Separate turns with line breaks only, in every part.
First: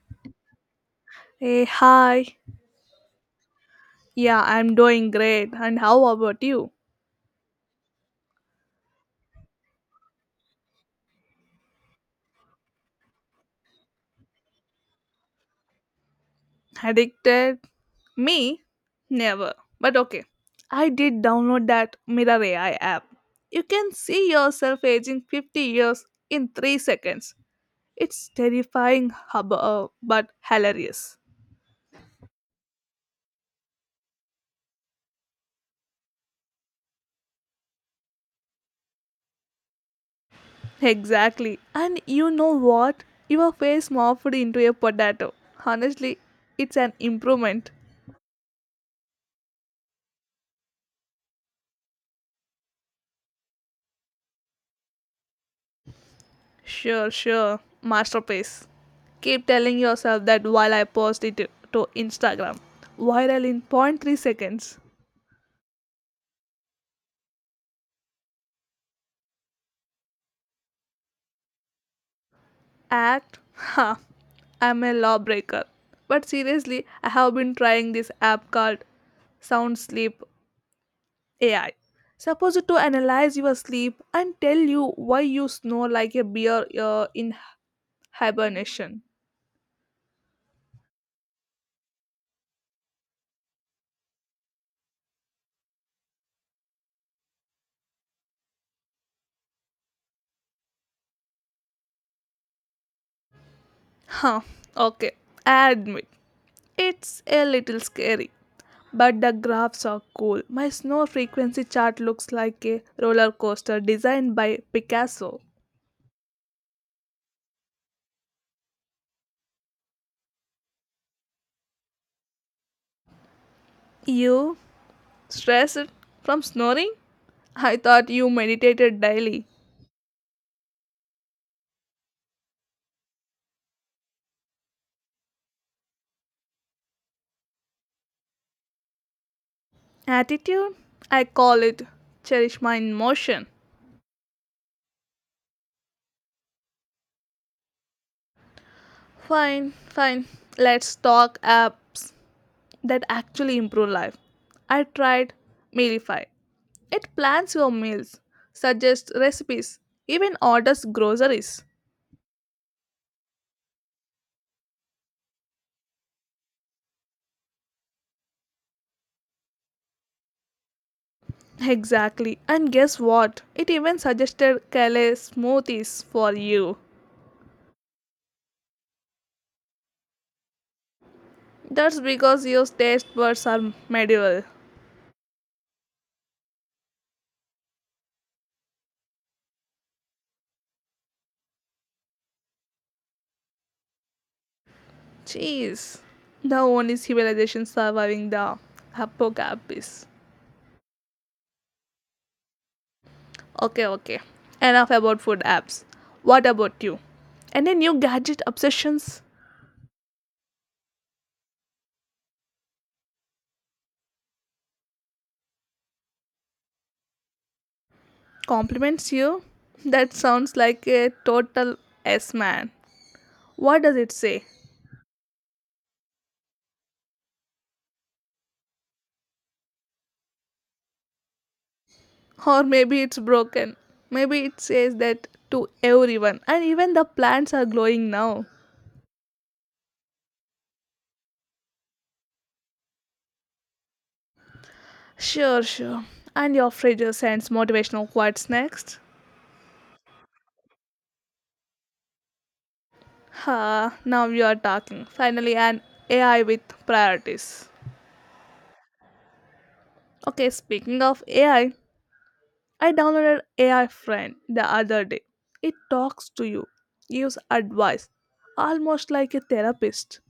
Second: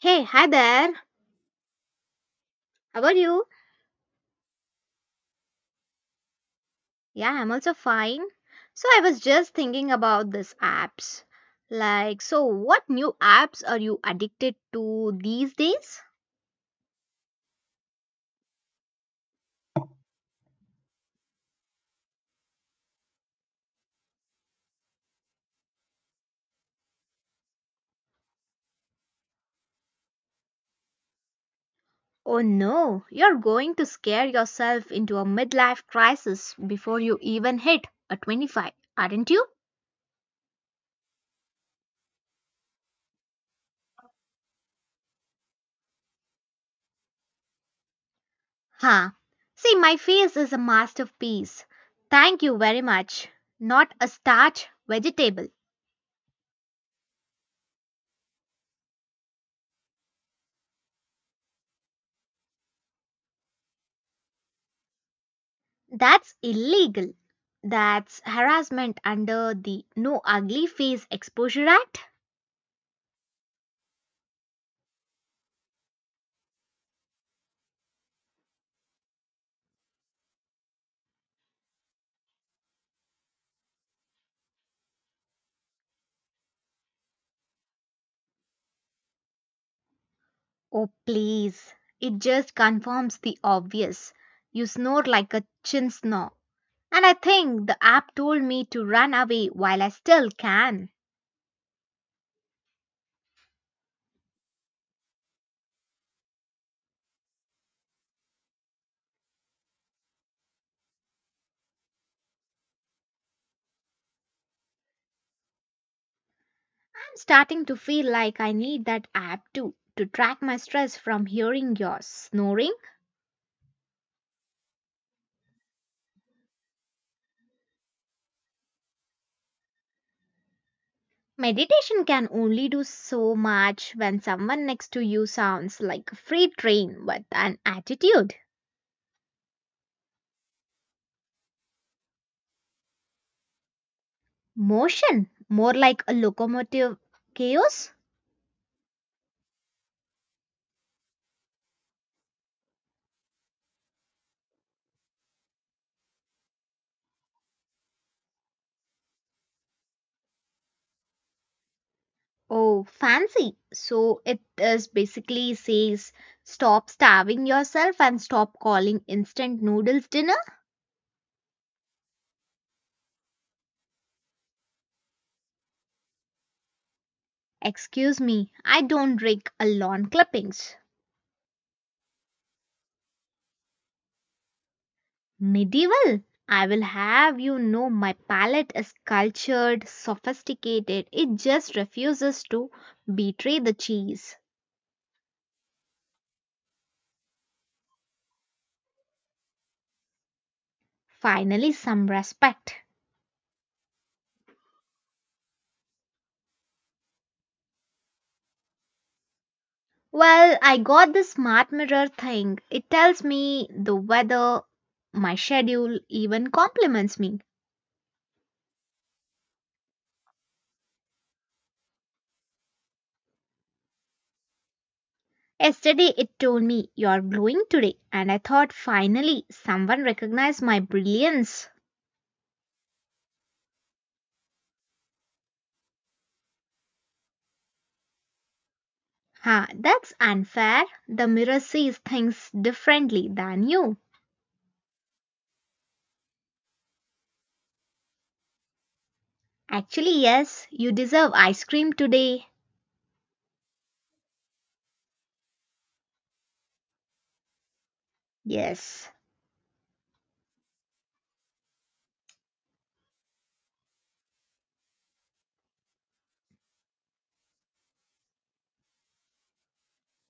Hey, hi there.
Hey, hi.
How are you?
Yeah, I'm doing great. And how about you?
Yeah, I'm also fine. So I was just thinking about these apps. Like, so what new apps are you addicted to these days?
Addicted? Me? Never. But okay. I did download that Mirror AI app. You can see yourself aging 50 years in 3 seconds. It's terrifying, but hilarious.
Oh no, you're going to scare yourself into a midlife crisis before you even hit a 25, aren't you?
Exactly. And you know what? Your face morphed into a potato. Honestly, it's an improvement.
Huh. See, my face is a masterpiece. Thank you very much. Not a starch vegetable.
Sure, sure. Masterpiece. Keep telling yourself that while I post it to Instagram. Viral in zero point 0.3 seconds.
That's illegal. That's harassment under the No Ugly Face Exposure Act.
Act? Ha. I'm a lawbreaker. But seriously, I have been trying this app called Sound Sleep AI. Supposed to analyze your sleep and tell you why you snore like a bear in hibernation.
Oh, please. It just confirms the obvious. You snore like a chin snore. And I think the app told me to run away while I still can.
Huh, okay, I admit, it's a little scary. But the graphs are cool. My snow frequency chart looks like a roller coaster designed by Picasso.
I'm starting to feel like I need that app too to track my stress from hearing yours snoring.
You stressed from snoring? I thought you meditated daily.
Meditation can only do so much when someone next to you sounds like a freight train with an attitude.
Attitude? I call it cherish my emotion.
Motion, more like a locomotive chaos?
Fine, fine. Let's talk apps that actually improve life. I tried Mealify. It plans your meals, suggests recipes, even orders groceries.
Oh, fancy. So it is basically says stop starving yourself and stop calling instant noodles dinner.
Exactly. And guess what? It even suggested Kale smoothies for you.
Excuse me, I don't drink a lawn clippings.
That's because your taste buds are medieval.
Medieval. I will have you know my palate is cultured, sophisticated. It just refuses to betray the cheese.
Jeez. The only civilization surviving the apocalypse.
Finally, some respect.
Okay, okay. Enough about food apps. What about you? Any new gadget obsessions?
Well, I got the smart mirror thing. It tells me the weather, my schedule, even compliments me.
Compliments you? That sounds like a total S man. What does it say?
Yesterday it told me you're glowing today, and I thought finally someone recognized my brilliance.
Or maybe it's broken. Maybe it says that to everyone, and even the plants are glowing now.
Ha, that's unfair. The mirror sees things differently than you.
Sure, sure. And your fridge sends motivational quotes next.
Actually, yes, you deserve ice cream today.
Ha, now you are talking. Finally, an AI with priorities.
Yes.
Okay, speaking of AI, I downloaded AI Friend the other day. It talks to you, gives advice, almost like a therapist.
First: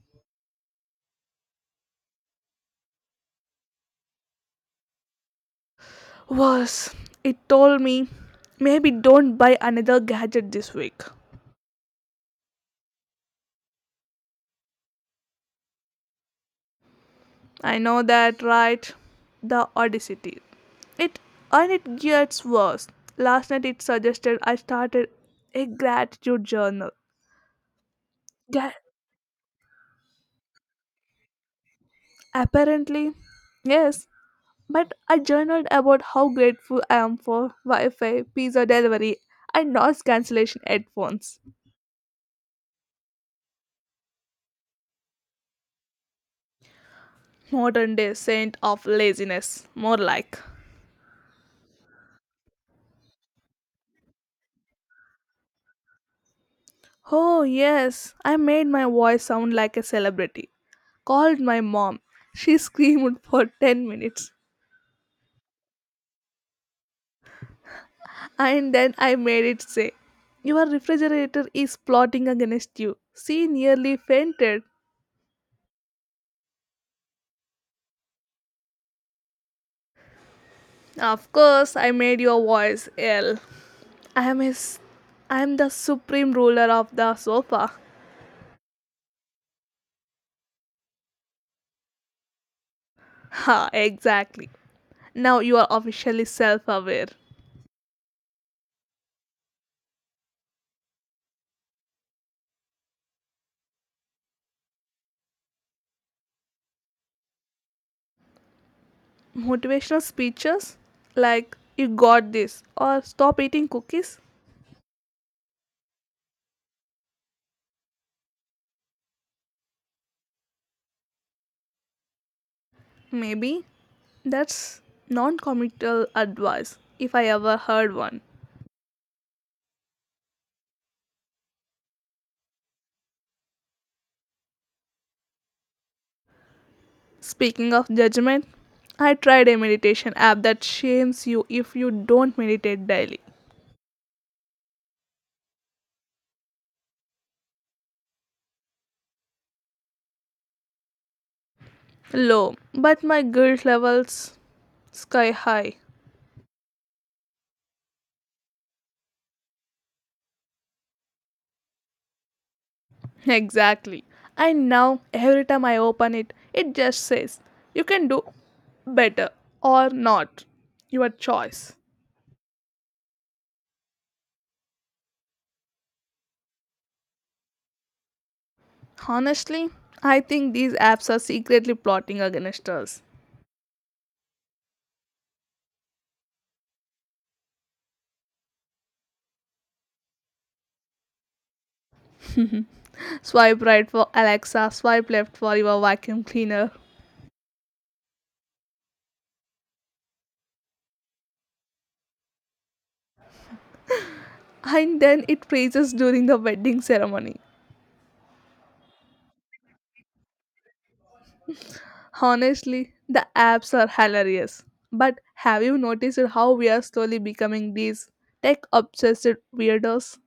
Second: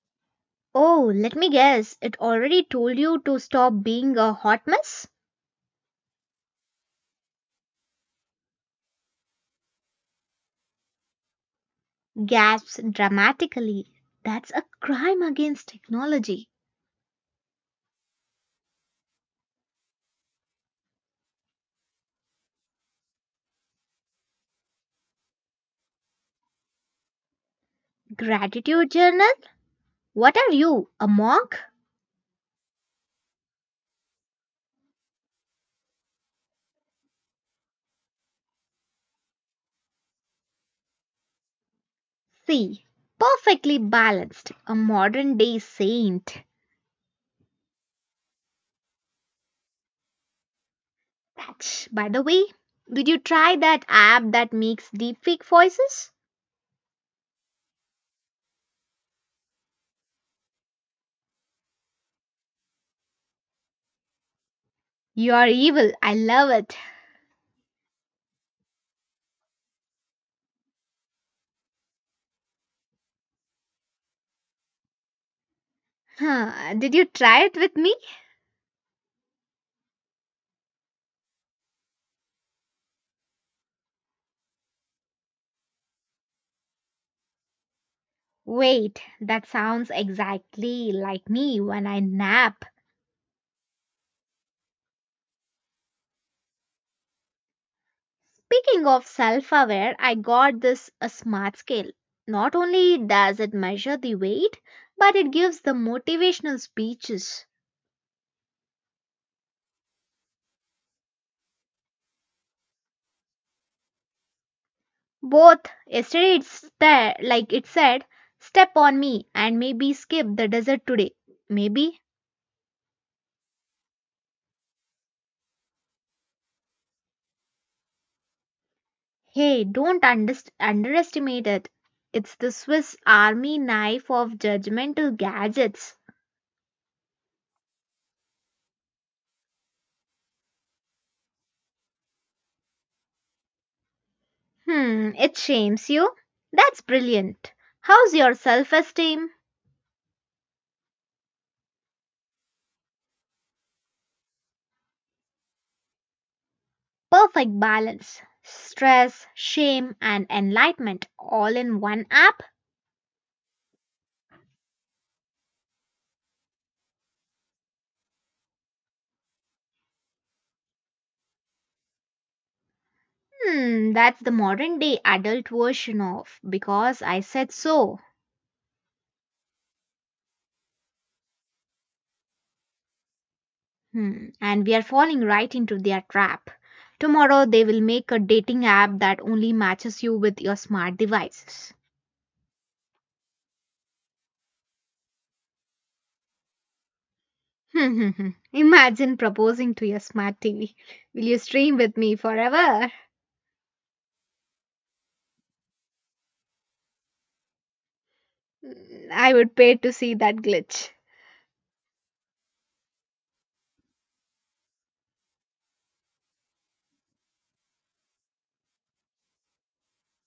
Oh, let me guess. It already told you to stop being a hot mess?
Worse, it told me maybe don't buy another gadget this week.
Gasps dramatically. That's a crime against technology.
I know that, right? The audacity. It and it gets worse. Last night it suggested I started a gratitude journal. Yeah,
Gratitude journal? What are you, a monk?
apparently, yes. But I journaled about how grateful I am for Wi-Fi, pizza delivery, and noise cancellation headphones.
See, perfectly balanced, a modern day saint.
Modern day saint of laziness, more like.
That's, by the way, did you try that app that makes deepfake voices?
Oh yes, I made my voice sound like a celebrity called my mom. She screamed for 10 minutes.
You're evil, I love it.
And then I made it say, your refrigerator is plotting against you. She nearly fainted.
Huh, did you try it with me?
Of course, I made your voice ill. I am his. I am the supreme ruler of the sofa.
Wait, that sounds exactly like me when I nap.
Ha, exactly. Now you are officially self aware.
Speaking of self aware, I got this a smart scale. Not only does it measure the weight, but it gives the motivational speeches.
Motivational speeches? Like, you got this, or stop eating cookies?
Both yesterday it's there, like it said, step on me and maybe skip the desert today. Maybe,
Maybe. That's non committal advice, if I ever heard one.
hey, don't underestimate it. It's the Swiss army knife of judgmental gadgets.
Speaking of judgment, I tried a meditation app that shames you if you don't meditate daily.
Hmm, it shames you. That's brilliant. How's your self esteem?
Low, but my guilt levels sky high.
Perfect balance. Stress, shame, and enlightenment all in one app?
Exactly. And now every time I open it, it just says you can do better or not. Your choice.
Hmm, that's the modern day adult version of because I said so.
Honestly, I think these apps are secretly plotting against us.
Hmm, and we are falling right into their trap. Tomorrow they will make a dating app that only matches you with your smart devices.
Swipe right for Alexa, swipe left for your vacuum cleaner.
Imagine proposing to your smart TV. Will you stream with me forever?
And then it praises during the wedding ceremony.
Mm, I would pay to see that glitch.
Honestly, the apps are hilarious. But have you noticed how we are slowly becoming these tech obsessed weirdos?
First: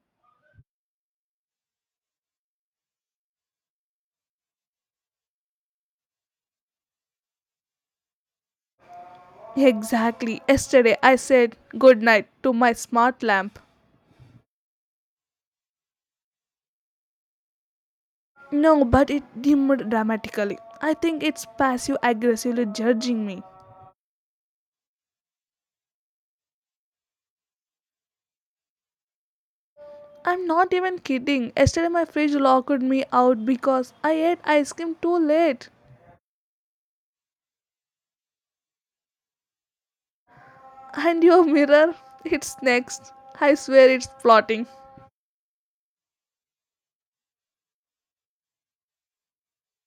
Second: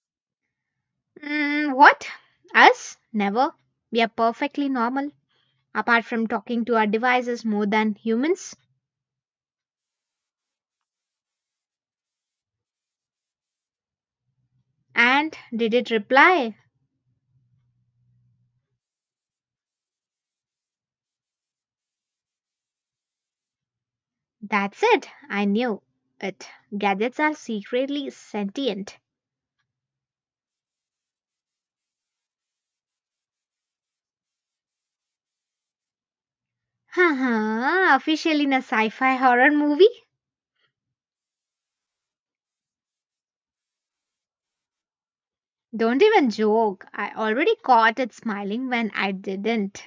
Mm, what? Us? Never. We are perfectly normal, apart from talking to our devices more than humans.
Exactly. Yesterday I said good night to my smart lamp.
And did it reply?
No, but it dimmed dramatically. I think it's passive aggressively judging me.
That's it. I knew it. Gadgets are secretly sentient.
I'm not even kidding. Yesterday my fridge locked me out because I ate ice cream too late.
Haha, official in a sci fi horror movie?
And your mirror? It's next. I swear it's plotting.
Don't even joke. I already caught it smiling when I didn't.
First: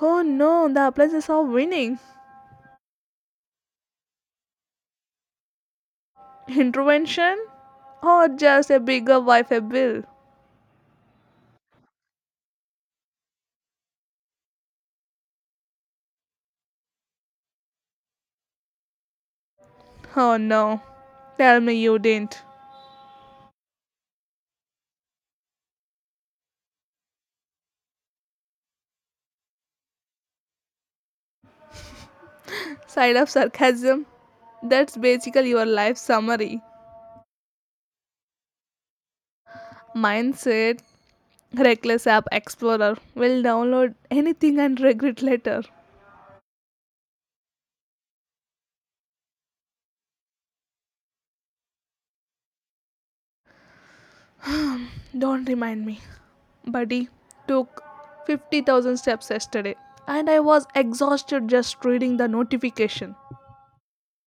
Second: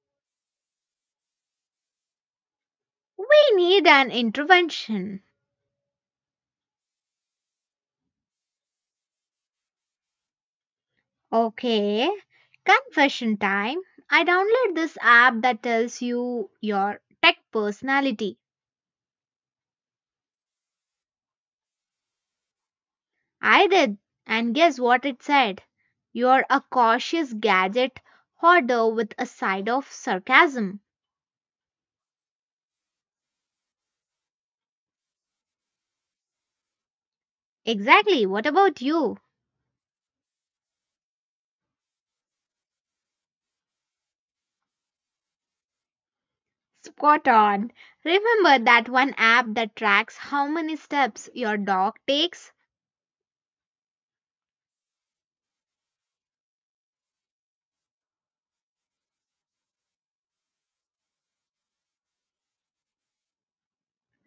Oh no, the appliances are winning.
We need an intervention.
Intervention? Or just a bigger Wi Fi bill?
Okay, confession time. I downloaded this app that tells you your tech personality.
Oh no. Tell me you didn't.
I did, and guess what it said? You're a cautious gadget hoarder with a side of sarcasm.
Side of sarcasm. That's basically your life summary.
Exactly, what about you?
Mine said, reckless App Explorer will download anything and regret later.
Spot on. Remember that one app that tracks how many steps your dog takes?
Don't remind me. Buddy took 50,000 steps yesterday and I was exhausted just reading the notification.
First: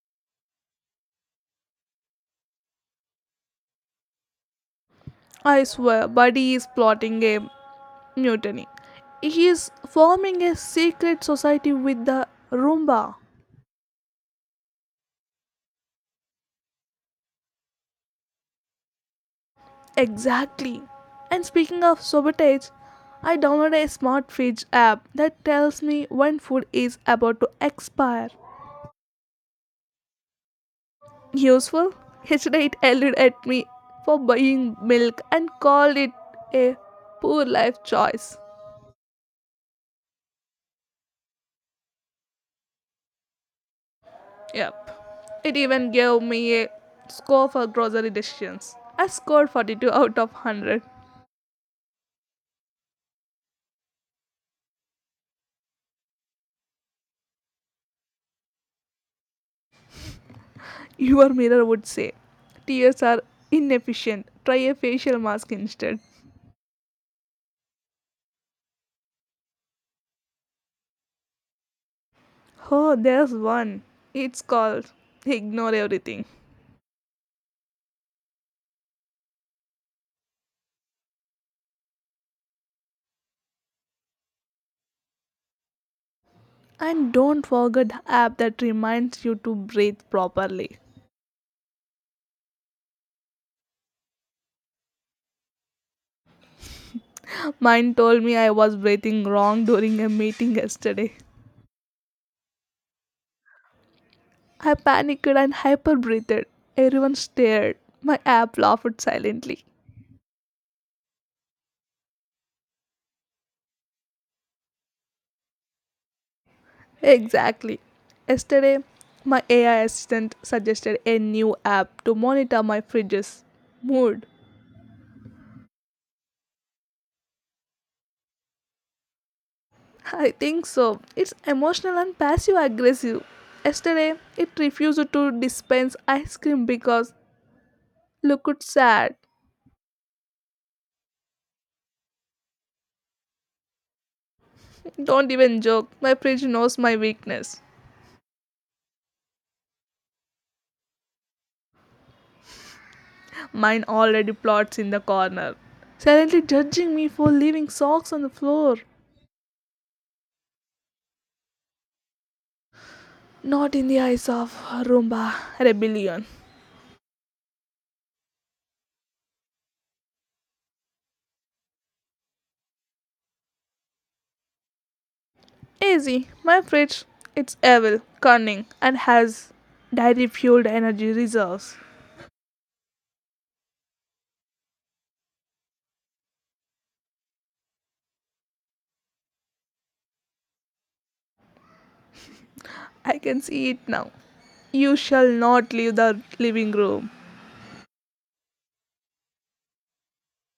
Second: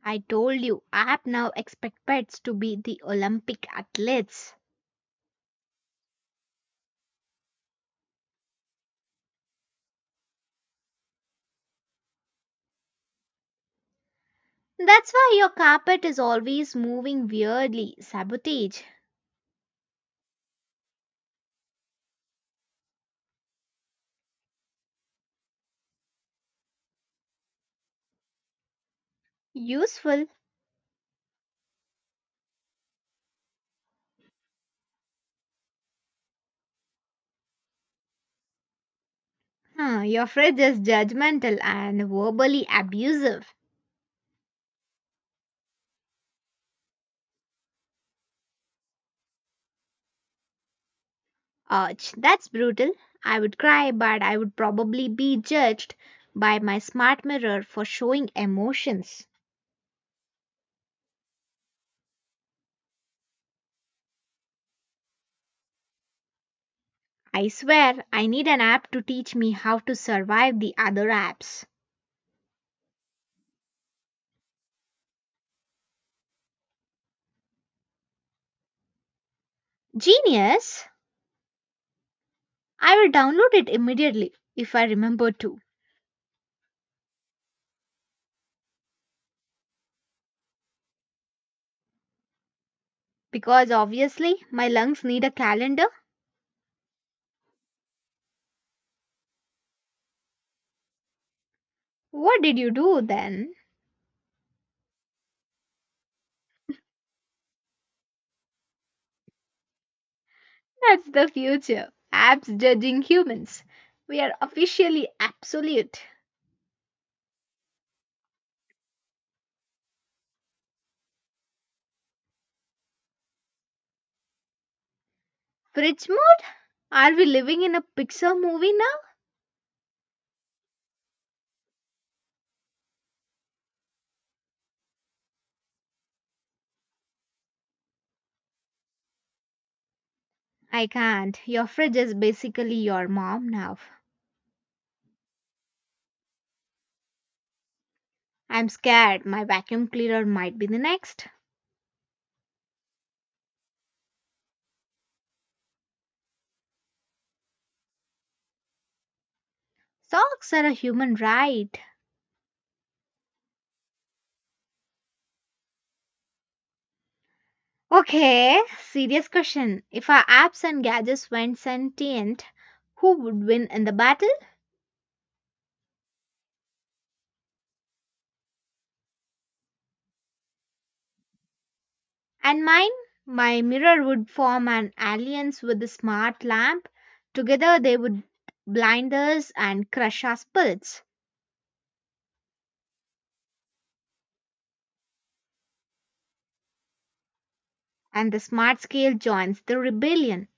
I told you, app now expect pets to be the Olympic athletes.
I swear, Buddy is plotting a mutiny. He is forming a secret society with the Roomba.
That's why your carpet is always moving weirdly. Sabotage.
Exactly. And speaking of sabotage, I downloaded a smart fridge app that tells me when food is about to expire.
Useful.
Useful? Yesterday it yelled at me for buying milk and called it a poor life choice.
Huh, your fridge is judgmental and verbally abusive.
Yep. It even gave me a score for grocery decisions. I scored 42 out of 100.
Ouch, that's brutal. I would cry, but I would probably be judged by my smart mirror for showing emotions.
Your mirror would say, tears are inefficient. Try a facial mask instead.
I swear, I need an app to teach me how to survive the other apps.
Oh, there's one. It's called Ignore Everything.
Genius! I will download it immediately if I remember to.
And don't forget the app that reminds you to breathe properly.
Because obviously, my lungs need a calendar.
Mine told me I was breathing wrong during a meeting yesterday.
What did you do then?
I panicked and hyper breathed. Everyone stared. My app laughed silently.
That's the future. Apps judging humans. We are officially absolute.
Exactly. Yesterday, my AI assistant suggested a new app to monitor my fridge's mood.
Fridge mode? Are we living in a Pixar movie now?
I think so. It's emotional and passive aggressive. Yesterday, it refused to dispense ice cream because look it's sad.
I can't. Your fridge is basically your mom now.
Don't even joke. My fridge knows my weakness.
I'm scared my vacuum cleaner might be the next.
Mine already plots in the corner, silently judging me for leaving socks on the floor.
Socks are a human right.
Not in the eyes of Roomba Rebellion.
Okay, serious question. If our apps and gadgets went sentient, who would win in the battle?
Easy, my fridge. It's evil, cunning, and has dairy fueled energy reserves.
And mine? My mirror would form an alliance with the smart lamp. Together they would blind us and crush our spirits.
I can see it now. You shall not leave the living room.
And the smart scale joins the rebellion.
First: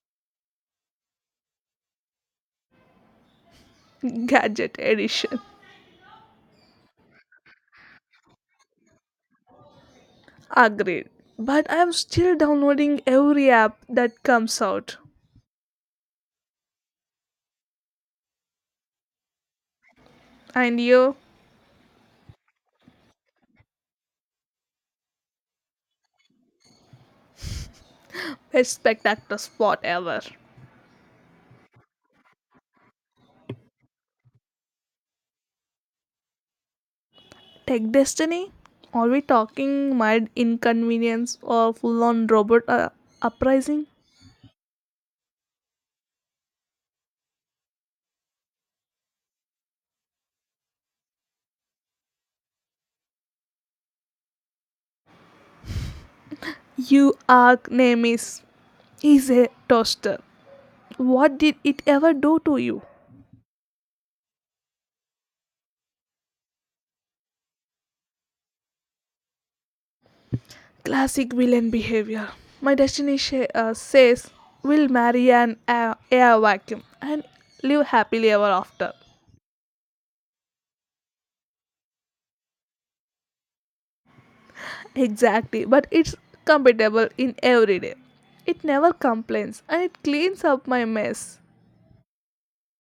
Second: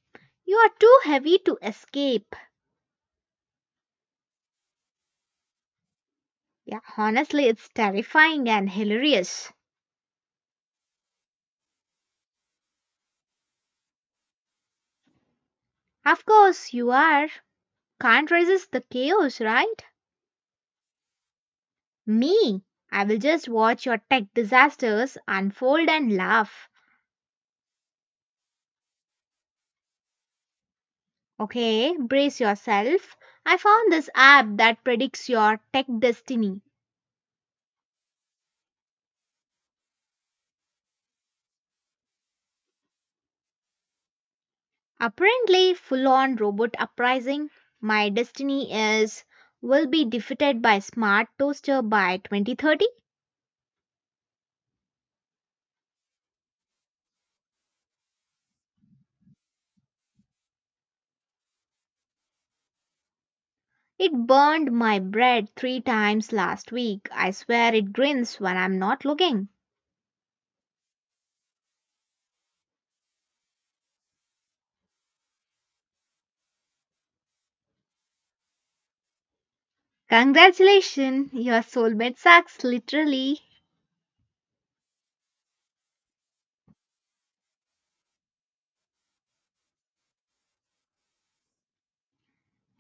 You are too heavy to escape.
Gadget edition.
Yeah, honestly, it's terrifying and hilarious.
Agreed. But I'm still downloading every app that comes out.
Of course, you are. Can't resist the chaos, right?
And you,
Me? I will just watch your tech disasters unfold and laugh.
best spectacular spot ever.
Okay, brace yourself. I found this app that predicts your tech destiny.
Tech Destiny? Are we talking mild inconvenience or full on robot uprising?
Apparently, full on robot uprising. My destiny is will be defeated by smart toaster by 2030.
You arch nemesis is a toaster. What did it ever do to you?
It burned my bread three times last week. I swear it grins when I'm not looking.
Classic villain behavior. My destiny says we'll marry an air vacuum and live happily ever after.
Congratulations, your soulmate sucks, literally.
Exactly, but it's compatible in every day. It never complains and it cleans up my mess.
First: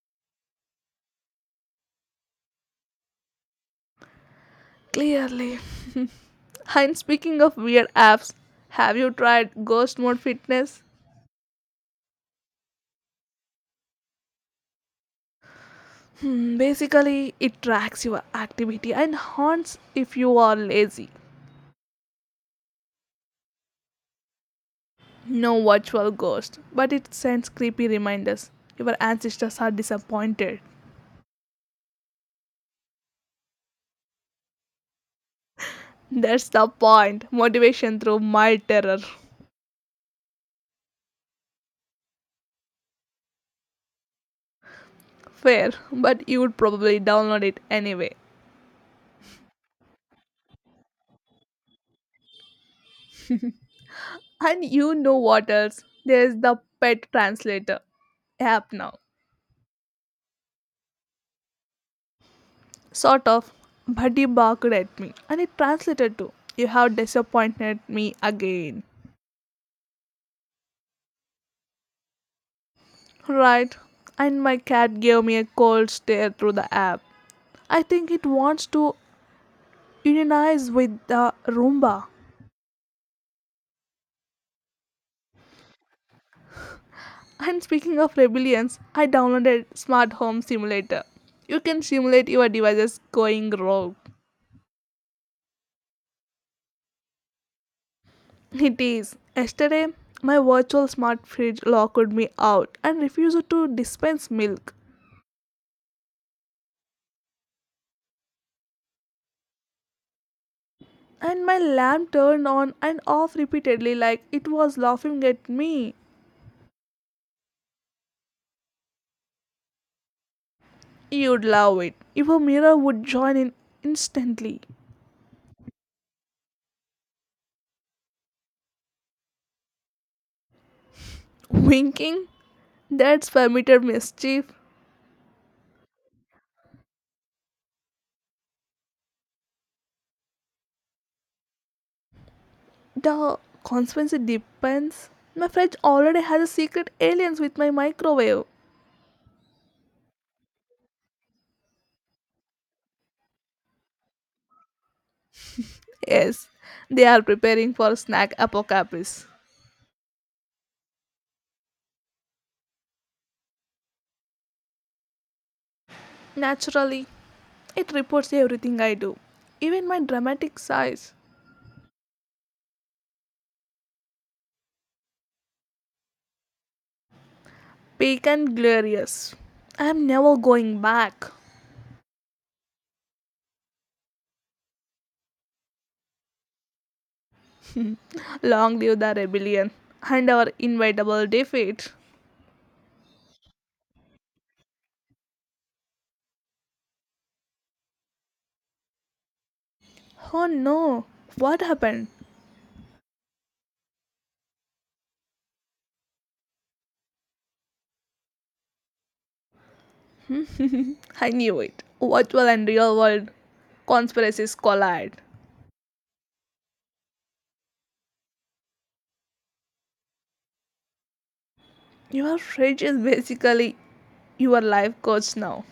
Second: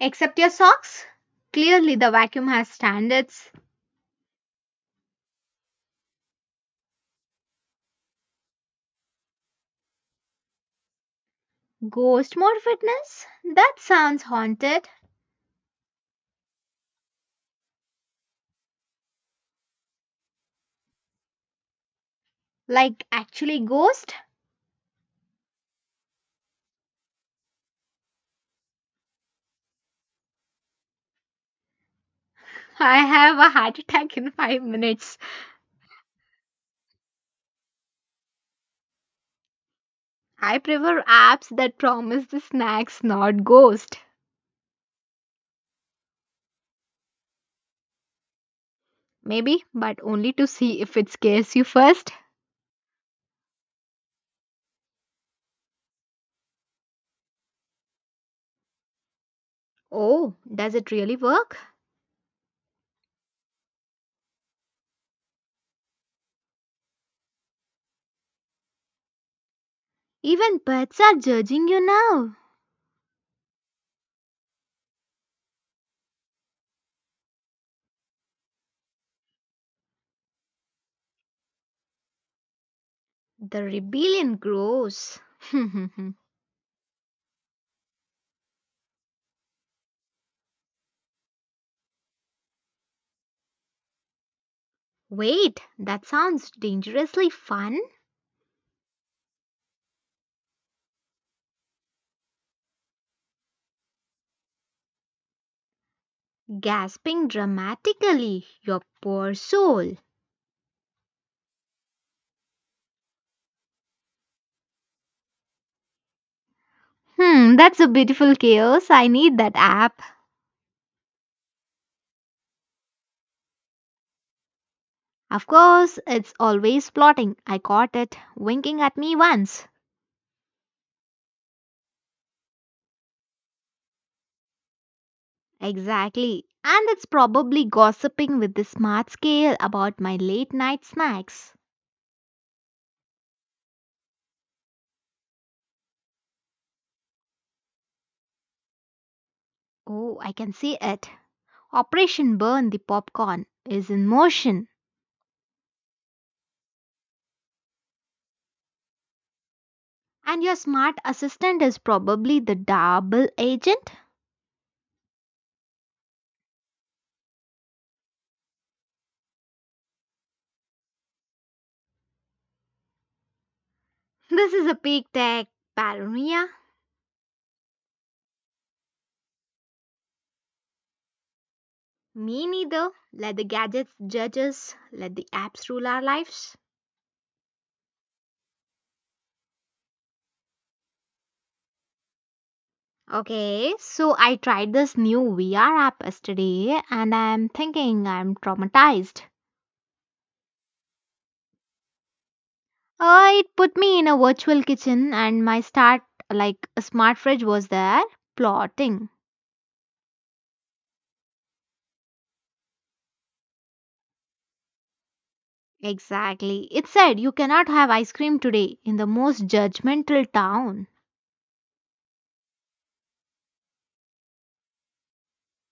Except your socks? Clearly, the vacuum has standards.
Clearly. And speaking of weird apps, have you tried Ghost Mode Fitness?
Ghost more fitness? That sounds haunted.
Hmm, basically, it tracks your activity and haunts if you are lazy.
Like actually ghost?
No virtual ghost, but it sends creepy reminders. Your ancestors are disappointed.
I have a heart attack in 5 minutes.
That's the point. Motivation through mild terror.
I prefer apps that promise the snacks not ghost.
Fair, but you would probably download it anyway.
Maybe, but only to see if it scares you first.
And you know what else? There's the pet translator app now.
Oh, does it really work?
Sort of. Buddy barked at me and it translated to you have disappointed me again.
Even pets are judging you now.
Right. And my cat gave me a cold stare through the app. I think it wants to unionize with the Roomba.
The rebellion grows.
And speaking of rebellions, I downloaded Smart Home Simulator. You can simulate your devices going rogue.
Wait, that sounds dangerously fun.
It is. Yesterday, my virtual smart fridge locked me out and refused to dispense milk.
Gasping dramatically, your poor soul.
And my lamp turned on and off repeatedly like it was laughing at me.
Hmm, that's a beautiful chaos. I need that app.
You'd love it. If a mirror would join in instantly.
Of course, it's always plotting. I caught it winking at me once.
Winking? That's permitted mischief.
Exactly. And it's probably gossiping with the smart scale about my late night snacks.
The consequence depends. My fridge already has a secret aliens with my microwave.
Oh, I can see it. Operation Burn the Popcorn is in motion.
Yes, they are preparing for snack apocalypse.
And your smart assistant is probably the double agent?
Naturally, it reports everything I do, even my dramatic size.
This is a peak tech paranoia.
Peak and glorious. I am never going back.
Me neither. Let the gadgets judge us, let the apps rule our lives.
Long live the rebellion and our inevitable defeat.
Okay, so I tried this new VR app yesterday and I'm thinking I'm traumatized.
Oh no, what happened?
It put me in a virtual kitchen and like a smart fridge, was there plotting.
I knew it. Virtual and real world conspiracies collide.
Exactly. It said you cannot have ice cream today in the most judgmental town.
Your fridge is basically your life coach now.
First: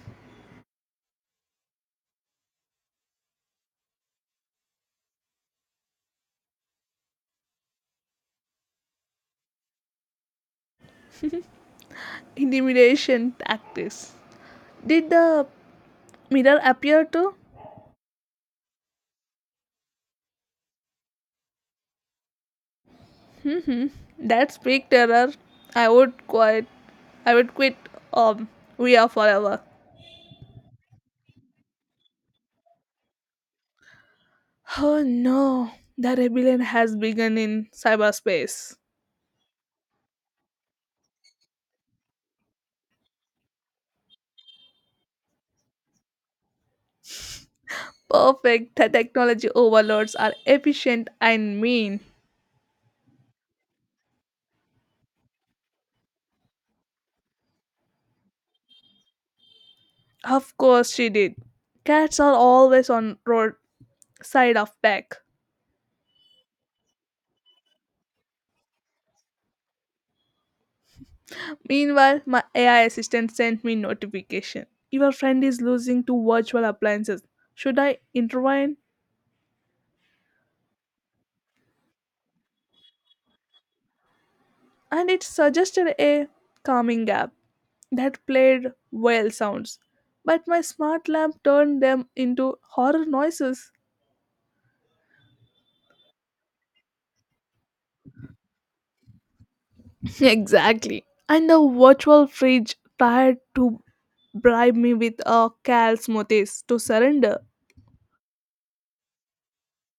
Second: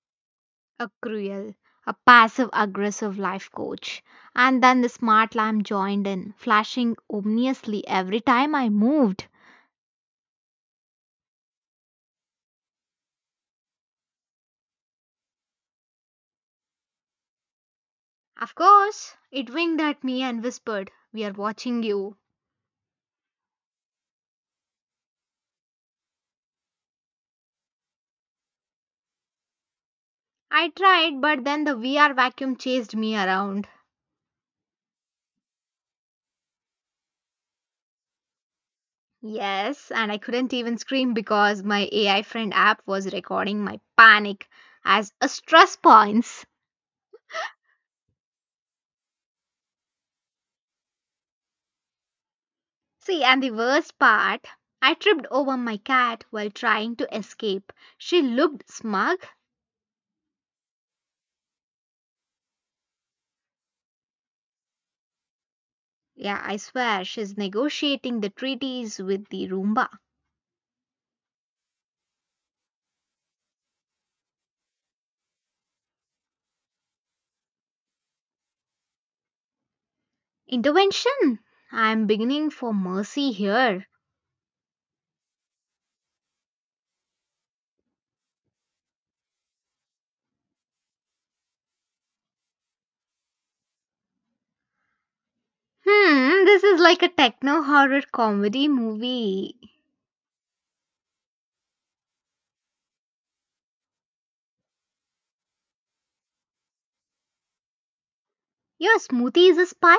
A cruel, a passive aggressive life coach. And then the smart lamp joined in, flashing ominously every time I moved.
Intimidation tactics. Did the mirror appear too?
Of course, it winked at me and whispered, We are watching you.
That's big terror. I would quit. I would quit. Um, we are forever.
I tried, but then the VR vacuum chased me around.
Oh no, the rebellion has begun in cyberspace.
Yes, and I couldn't even scream because my AI friend app was recording my panic as a stress points.
Perfect. The technology overlords are efficient and mean.
See, and the worst part, I tripped over my cat while trying to escape. She looked smug.
Of course she did. Cats are always on road side of back.
Yeah, I swear she's negotiating the treaties with the Roomba.
Meanwhile, my AI assistant sent me notification. Your friend is losing to virtual appliances. Should I intervene?
Intervention! I'm beginning for mercy here.
And it suggested a calming app that played whale sounds. But my smart lamp turned them into horror noises.
Hmm, this is like a techno horror comedy movie.
Exactly. And the virtual fridge tried to bribe me with a cal smoothies to surrender.
Your smoothie is a spy?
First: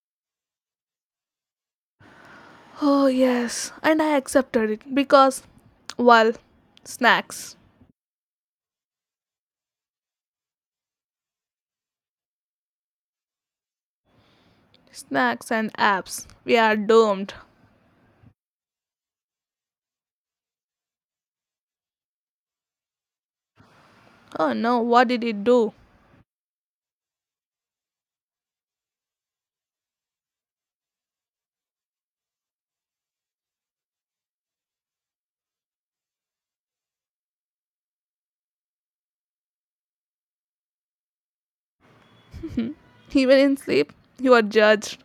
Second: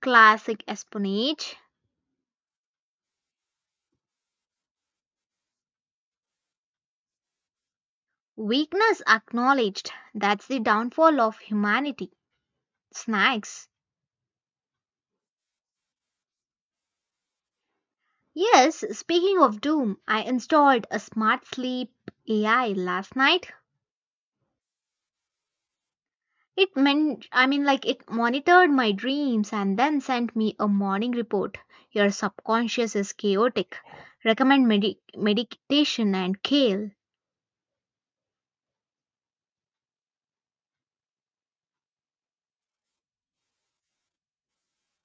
Classic espionage.
Oh yes, and I accepted it because well, snacks.
Weakness acknowledged. That's the downfall of humanity. Snacks.
Snacks and apps. We are doomed.
Yes, speaking of Doom, I installed a smart sleep AI last night.
Oh no, what did it do?
I mean, like, it monitored my dreams and then sent me a morning report. Your subconscious is chaotic. Recommend meditation and kale.
Even in sleep, you are judged.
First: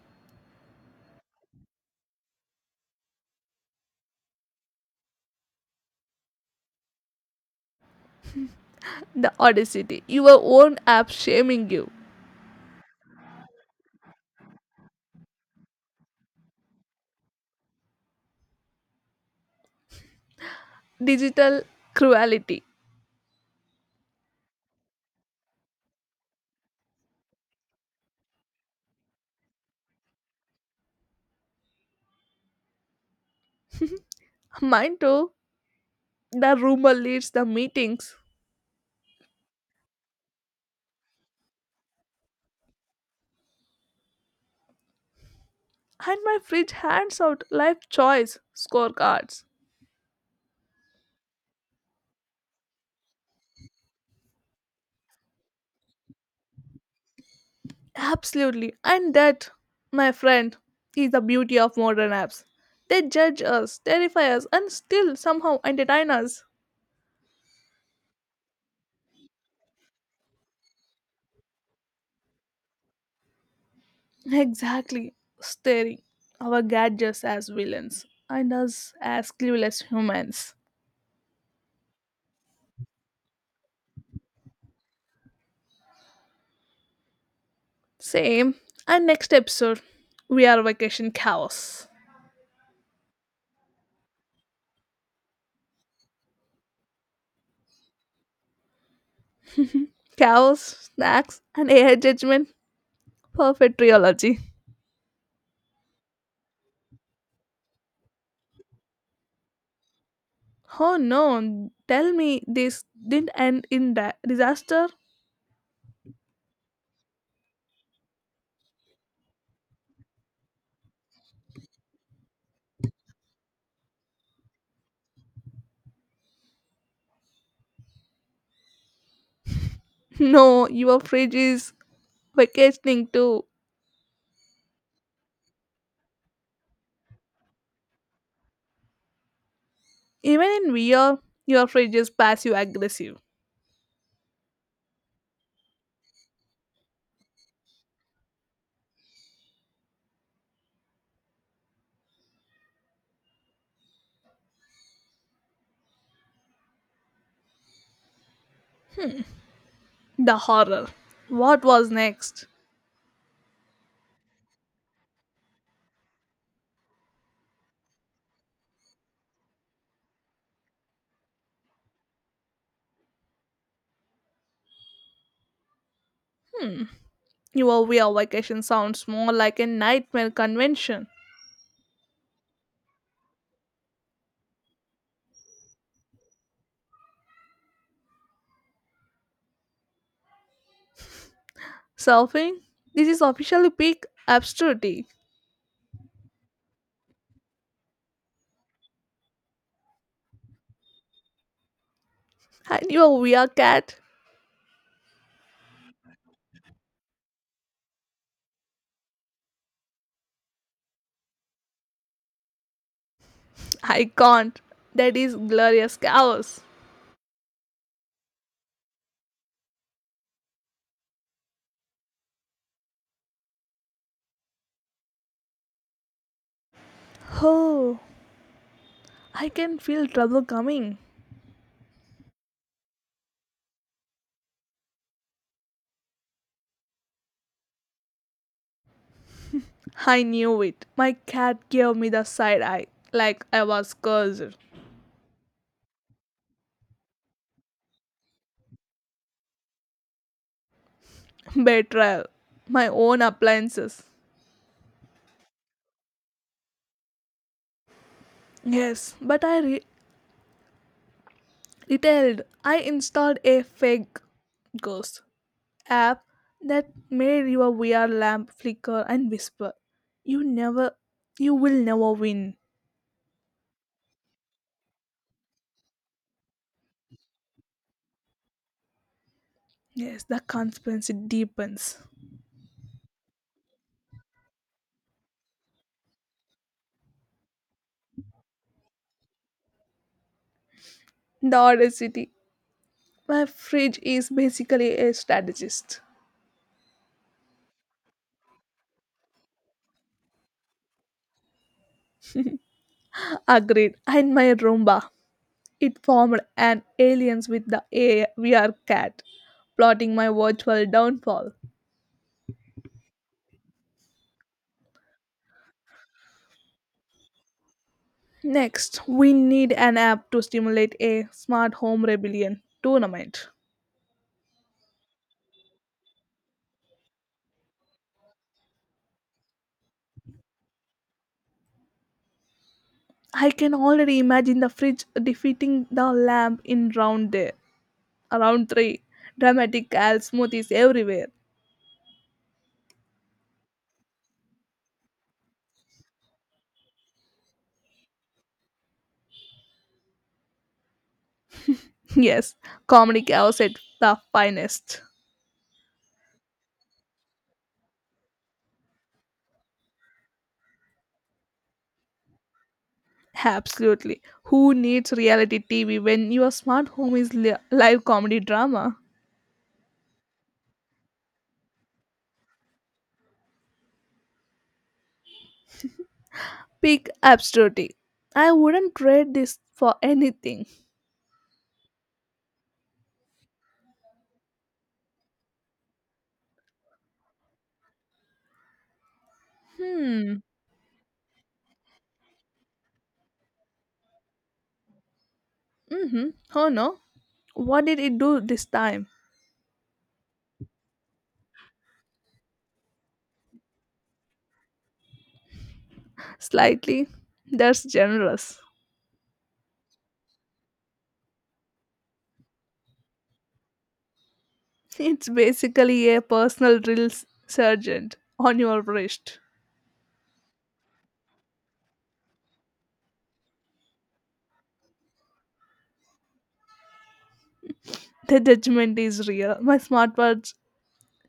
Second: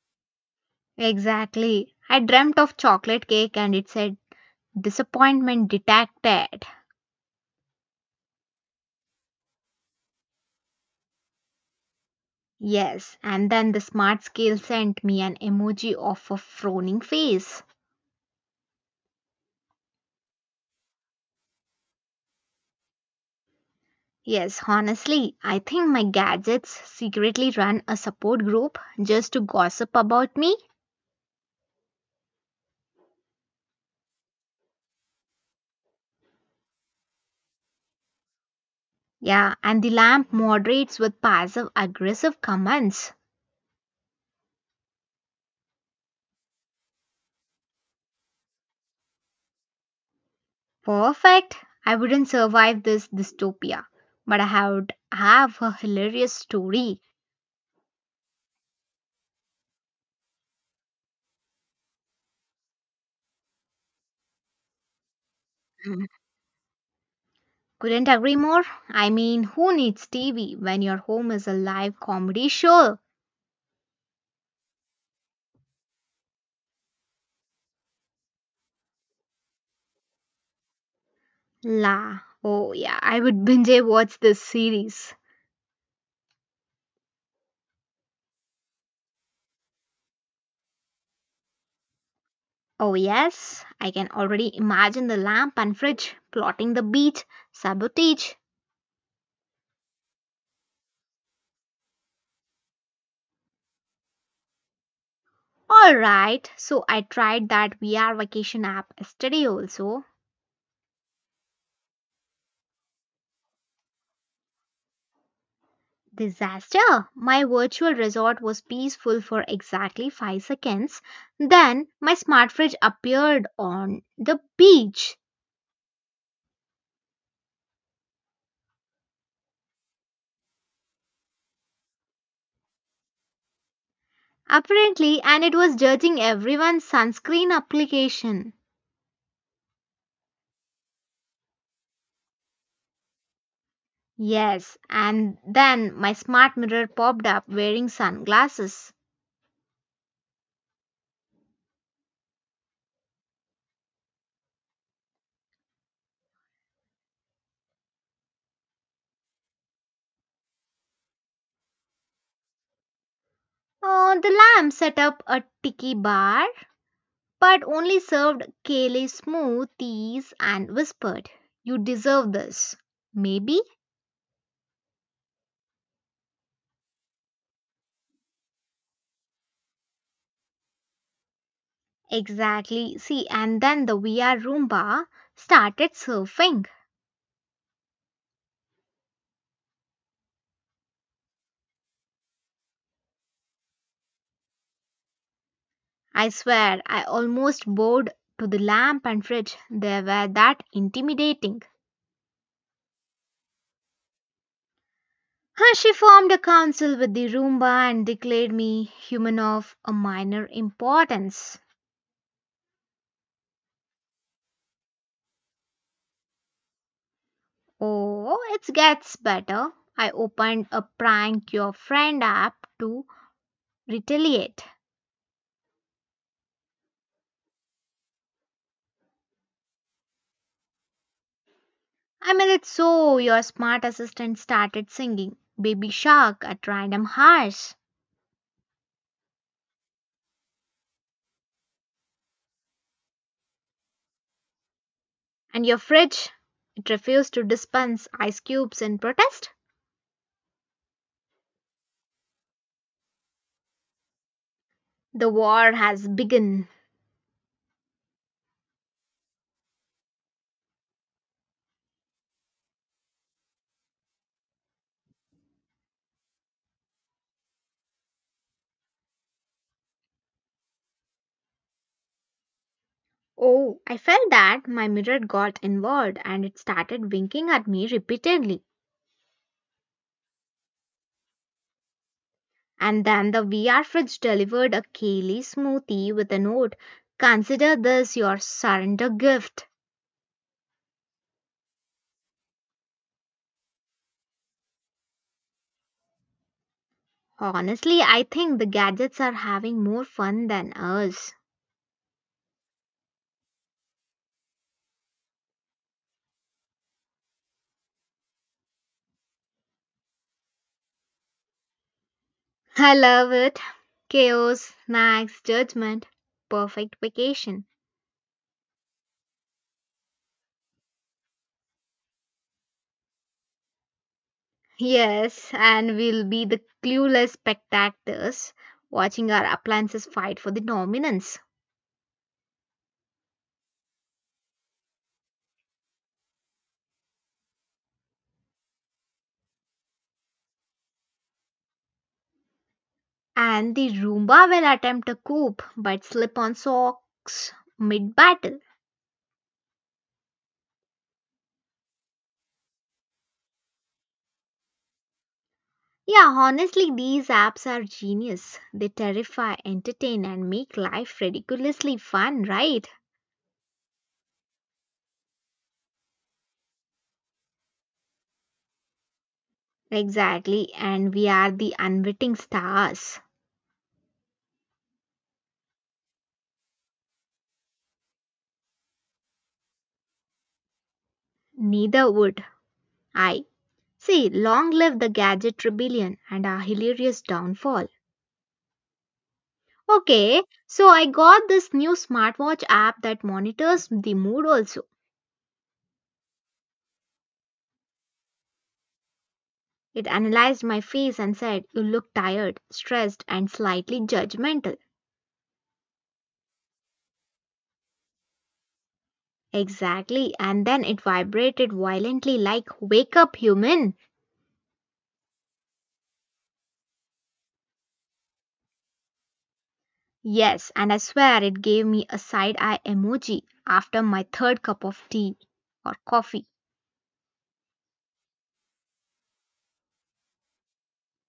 Exactly. I dreamt of chocolate cake and it said disappointment detected.
The audacity. Your own app shaming you.
Yes, and then the smart scale sent me an emoji of a frowning face.
Digital cruelty.
Yes, honestly, I think my gadgets secretly run a support group just to gossip about me.
Mine too. The rumor leads the meetings.
Yeah, and the lamp moderates with passive aggressive comments.
And my fridge hands out life choice scorecards.
Perfect. I wouldn't survive this dystopia, but I would have a hilarious story.
Absolutely. And that, my friend, is the beauty of modern apps. They judge us, terrify us, and still somehow entertain us.
Couldn't agree more. I mean, who needs TV when your home is a live comedy show?
Exactly, staring our gadgets as villains and us as clueless humans.
La. Oh, yeah, I would binge watch this series.
Same. And next episode, we are vacation chaos.
Oh, yes, I can already imagine the lamp and fridge, plotting the beach, sabotage.
Chaos, snacks, and AI judgment. Perfect trilogy.
Alright, so I tried that VR vacation app yesterday also.
Oh no, tell me this didn't end in that disaster?
Disaster! My virtual resort was peaceful for exactly 5 seconds. Then my smart fridge appeared on the beach.
No, your fridge is vacationing too.
Apparently, and it was judging everyone's sunscreen application.
Even in VR, your fridge is passive aggressive.
Yes, and then my smart mirror popped up wearing sunglasses.
The horror. What was next?
Oh, the lamp set up a tiki bar, but only served kale smooth teas and whispered, You deserve this. Maybe?
Your real vacation sounds more like a nightmare convention.
Exactly. See, and then the VR Roomba started surfing.
Surfing? This is officially peak absurdity.
I swear, I almost bowed to the lamp and fridge. They were that intimidating.
And your real cat?
Huh, she formed a council with the Roomba and declared me human of a minor importance.
I can't. That is glorious chaos.
Oh, it gets better. I opened a prank your friend app to retaliate.
Oh, I can feel trouble coming.
I mean, it's so your smart assistant started singing Baby Shark at random hours.
I knew it. My cat gave me the side eye, like I was cursed.
And your fridge, it refused to dispense ice cubes in protest.
Betrayal. My own appliances.
The war has begun.
Yes, but I retailed. I installed a fake ghost app that made your VR lamp flicker and whisper, you never, you will never win.
Oh, I felt that my mirror got involved and it started winking at me repeatedly.
Yes, the conspiracy deepens.
And then the VR fridge delivered a Kaylee smoothie with a note. Consider this your surrender gift.
The audacity. My fridge is basically a strategist.
Honestly, I think the gadgets are having more fun than us.
Agreed. And my Roomba. It formed an alliance with the VR cat, plotting my virtual downfall.
I love it. Chaos, snacks, judgment, perfect vacation.
Next, we need an app to stimulate a smart home rebellion tournament.
Yes, and we'll be the clueless spectators watching our appliances fight for the dominance.
I can already imagine the fridge defeating the lamp in round there. Around three, dramatic cal smoothies everywhere.
And the Roomba will attempt to cope but slip on socks mid battle.
Yes, comedy chaos at the finest.
Yeah, honestly, these apps are genius. They terrify, entertain, and make life ridiculously fun, right?
Absolutely. Who needs reality TV when your smart home is live comedy drama?
Exactly, and we are the unwitting stars.
Peak absurdity. I wouldn't trade this for anything.
Neither would I. See, long live the gadget rebellion and our hilarious downfall.
Hmm.
Okay, so I got this new smartwatch app that monitors the mood also.
Mm-hmm. Oh no. What did it do this time?
It analyzed my face and said, You look tired, stressed, and slightly judgmental.
Slightly. That's generous.
Exactly. And then it vibrated violently, like, Wake up, human!
It's basically a personal drill sergeant on your wrist.
Yes, and I swear it gave me a side eye emoji after my third cup of tea or coffee.
The judgment is real. My smartwatch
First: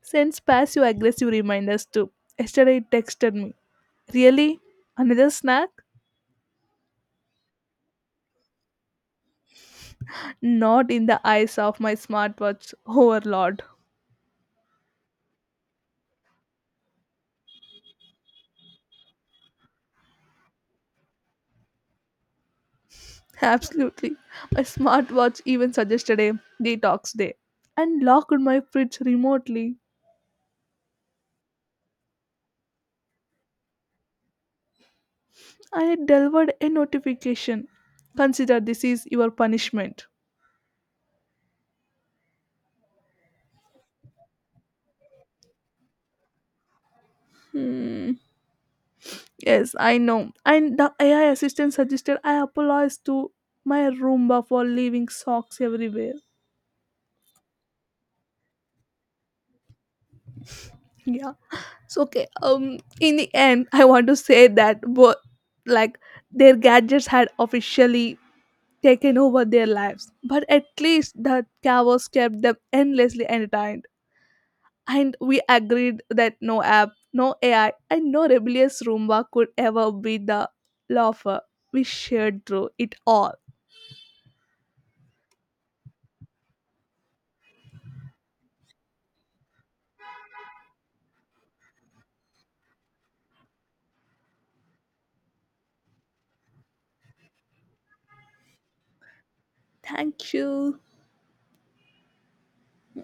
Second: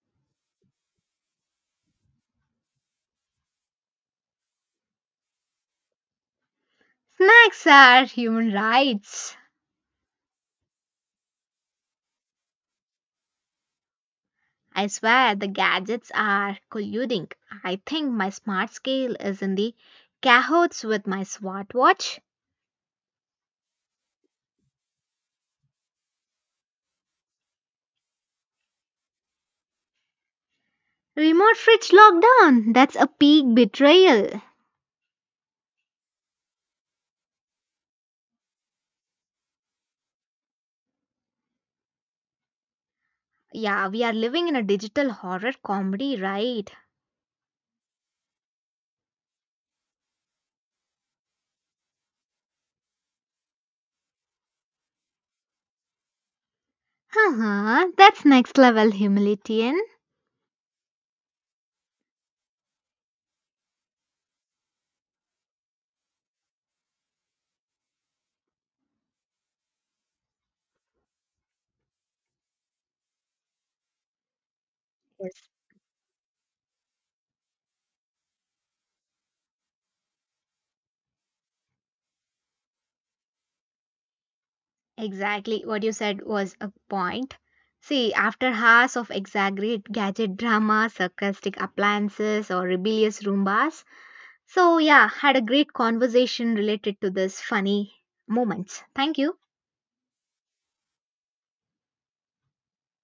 sends passive aggressive reminders too. Yesterday it texted me. Really? Another snack?
Snacks are human rights.
Not in the eyes of my smartwatch overlord.
I swear the gadgets are colluding. I think my smart scale is in the cahoots with my smartwatch.
Absolutely. My smartwatch even suggested a detox day and locked my fridge remotely.
Remote fridge lockdown. That's a peak betrayal.
I delivered a notification. Consider this is your punishment.
Yeah, we are living in a digital horror comedy, right?
Hmm. Yes, I know. And the AI assistant suggested I apologize to my Roomba for leaving socks everywhere.
Haha, that's next level humiliation.
Yeah. So okay. In the end, I want to say that, but like their gadgets had officially taken over their lives, but at least the chaos kept them endlessly entertained. And we
Yes,
agreed that no app, no AI, and no rebellious Roomba could ever be the loafer we shared through it all.
exactly. What you said was a point. See, after hours of exaggerate gadget drama, sarcastic appliances, or rebellious Roombas. So, yeah, had a great conversation related to this funny moments. Thank you.
Thank you.